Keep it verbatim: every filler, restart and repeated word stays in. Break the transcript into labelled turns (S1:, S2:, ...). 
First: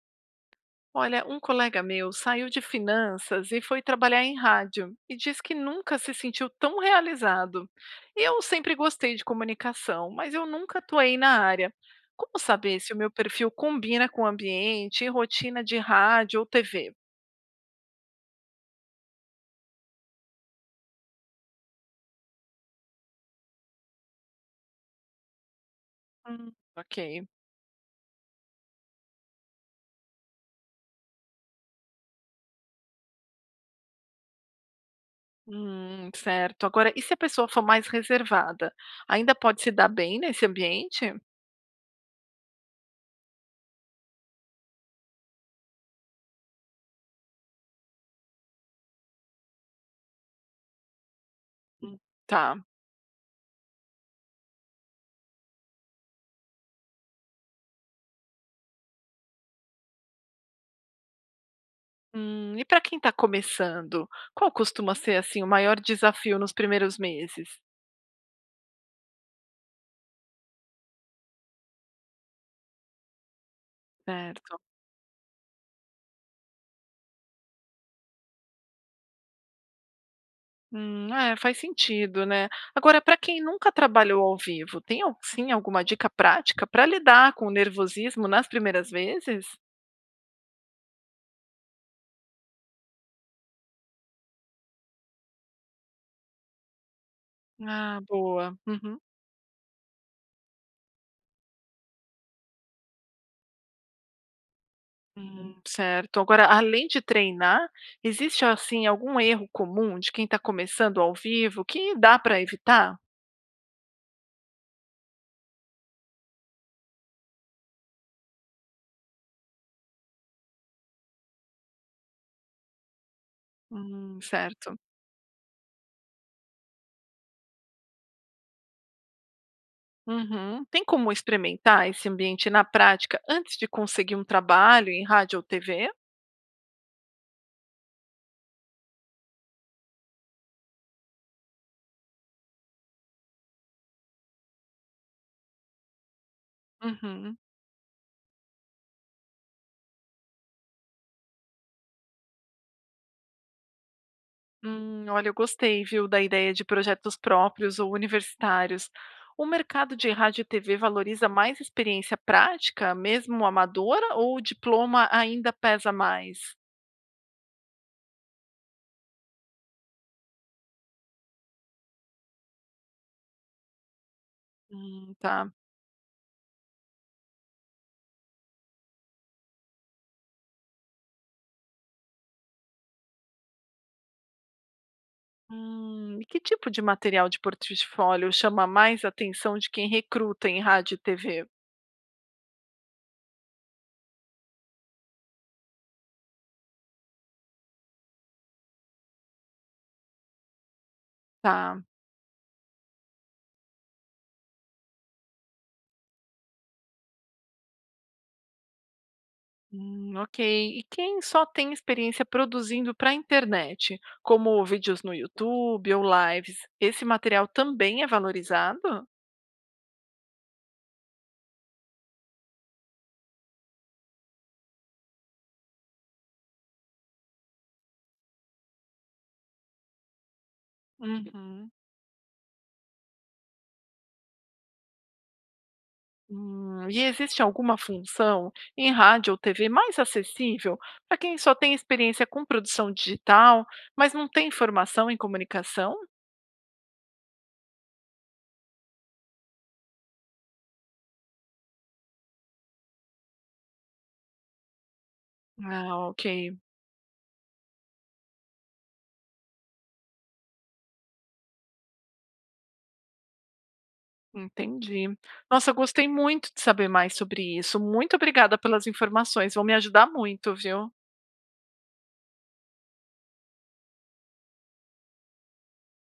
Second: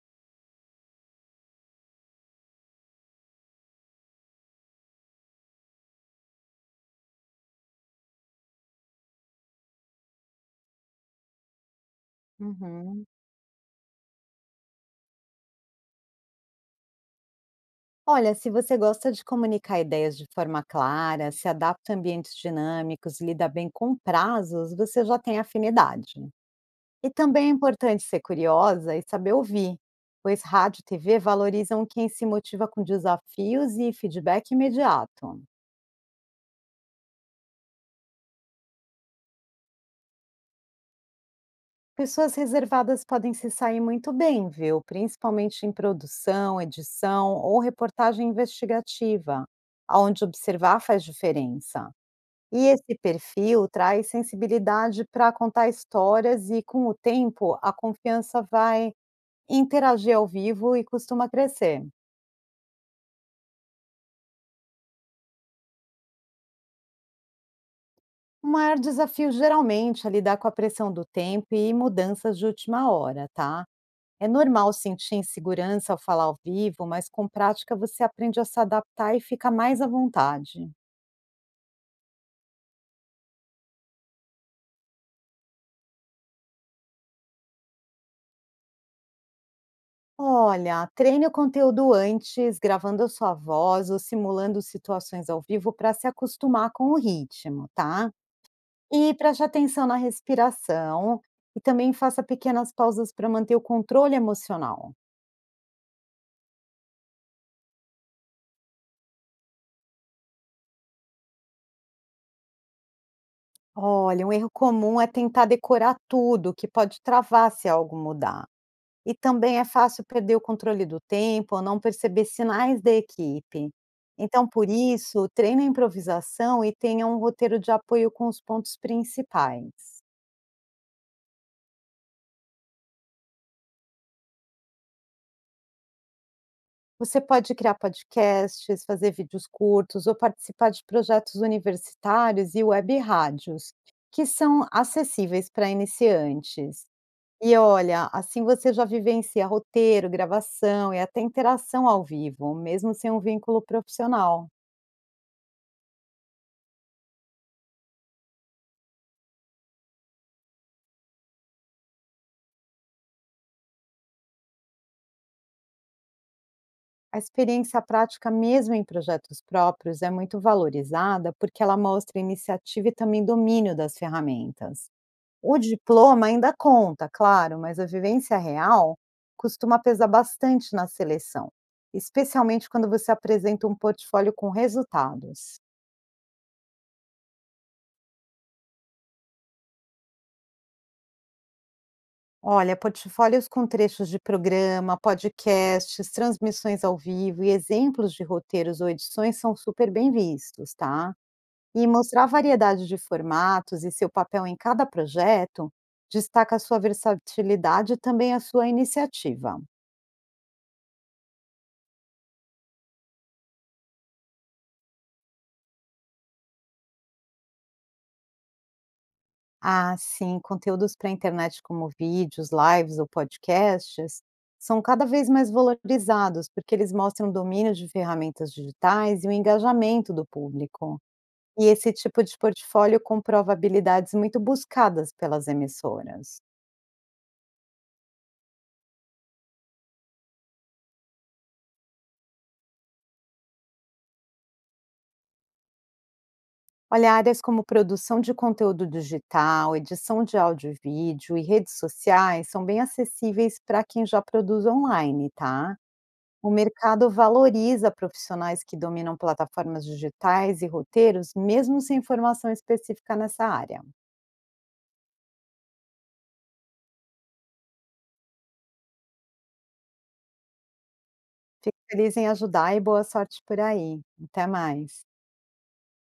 S1: Olha, um colega meu saiu de finanças e foi trabalhar em rádio e diz que nunca se sentiu tão realizado. Eu sempre gostei de comunicação, mas eu nunca atuei na área. Como saber se o
S2: Uhum.
S1: meu perfil combina com o ambiente e rotina de rádio ou T V?
S2: Olha, se você gosta de comunicar ideias de forma clara, se adapta a ambientes dinâmicos, lida bem com prazos, você já tem afinidade.
S1: Hum,
S2: E
S1: ok.
S2: também é importante ser curiosa e saber ouvir, pois rádio e T V valorizam quem se motiva com desafios e feedback imediato.
S1: Hum, certo. Agora, e se a pessoa for mais reservada? Ainda pode se dar bem nesse ambiente?
S2: Pessoas reservadas podem se sair muito bem, viu? Principalmente em produção, edição ou reportagem investigativa, onde observar faz diferença.
S1: Hum, Tá.
S2: E esse perfil traz sensibilidade para contar histórias e, com o tempo, a confiança vai interagir ao vivo e costuma crescer.
S1: Hum, e para quem está começando, qual costuma ser, assim, o maior desafio nos primeiros meses?
S2: O maior desafio geralmente é lidar com a pressão do tempo e mudanças de última hora, tá? É
S1: Certo.
S2: normal sentir insegurança ao falar ao vivo, mas com prática você aprende a se adaptar e fica mais à vontade.
S1: Hum, é, faz sentido, né. Agora, para quem nunca trabalhou ao vivo, tem al sim, alguma dica prática para lidar com o nervosismo nas primeiras vezes?
S2: Olha, treine o conteúdo antes, gravando a sua voz ou simulando situações ao vivo para se acostumar com o ritmo,
S1: Ah,
S2: tá?
S1: boa. Uhum.
S2: E preste atenção na respiração e também faça pequenas pausas para manter o controle emocional.
S1: Hum, certo. Agora, além de treinar, existe, assim, algum erro comum de quem está começando ao vivo que dá para evitar?
S2: Olha, um erro comum é tentar decorar tudo, que pode travar se algo mudar. E também é fácil perder o controle do tempo ou não perceber sinais da equipe.
S1: Hum,
S2: Então, por
S1: certo.
S2: isso, treine a improvisação e tenha um roteiro de apoio com os pontos principais.
S1: Uhum. Tem como experimentar esse ambiente na prática antes de conseguir um trabalho em rádio ou T V?
S2: Você pode criar podcasts, fazer vídeos curtos ou participar de projetos universitários e web rádios, que são acessíveis para iniciantes.
S1: Uhum.
S2: E olha, assim você já vivencia roteiro, gravação e até interação ao vivo, mesmo sem um vínculo profissional.
S1: Hum, olha, eu gostei, viu, da ideia de projetos próprios ou universitários. O mercado de rádio e T V valoriza mais experiência prática, mesmo amadora, ou o diploma ainda pesa mais?
S2: A experiência prática, mesmo em projetos próprios, é muito valorizada porque ela mostra iniciativa e também domínio das ferramentas.
S1: Hum, tá.
S2: O diploma ainda conta, claro, mas a vivência real costuma pesar bastante na seleção, especialmente quando você apresenta um portfólio com resultados.
S1: Hum, e que tipo de material de portfólio chama mais atenção de quem recruta em rádio e T V?
S2: Olha, portfólios com trechos de programa, podcasts, transmissões ao vivo e exemplos de roteiros ou edições são super bem vistos, tá?
S1: Tá.
S2: E mostrar a variedade de formatos e seu papel em cada projeto destaca a sua versatilidade e também a sua iniciativa.
S1: Hum, ok. E quem só tem experiência produzindo para a internet, como vídeos no YouTube ou lives, esse material também é valorizado?
S2: Ah, sim, conteúdos para a internet como vídeos, lives ou podcasts são cada vez mais valorizados porque eles mostram o domínio de ferramentas digitais e o engajamento do público. E
S1: Uhum.
S2: esse tipo de portfólio comprova habilidades muito buscadas pelas emissoras.
S1: Hum, e existe alguma função em rádio ou T V mais acessível para quem só tem experiência com produção digital, mas não tem formação em comunicação?
S2: Olha, áreas como produção de conteúdo digital, edição de áudio e vídeo e redes sociais são bem acessíveis para quem já produz online, tá?
S1: Ah, ok,
S2: O mercado valoriza profissionais que dominam plataformas digitais e roteiros, mesmo sem formação específica nessa área.
S1: entendi. Nossa, eu gostei muito de saber mais sobre isso. Muito obrigada pelas informações, vão me ajudar muito, viu?
S2: Fico feliz em ajudar e boa sorte por aí. Até mais.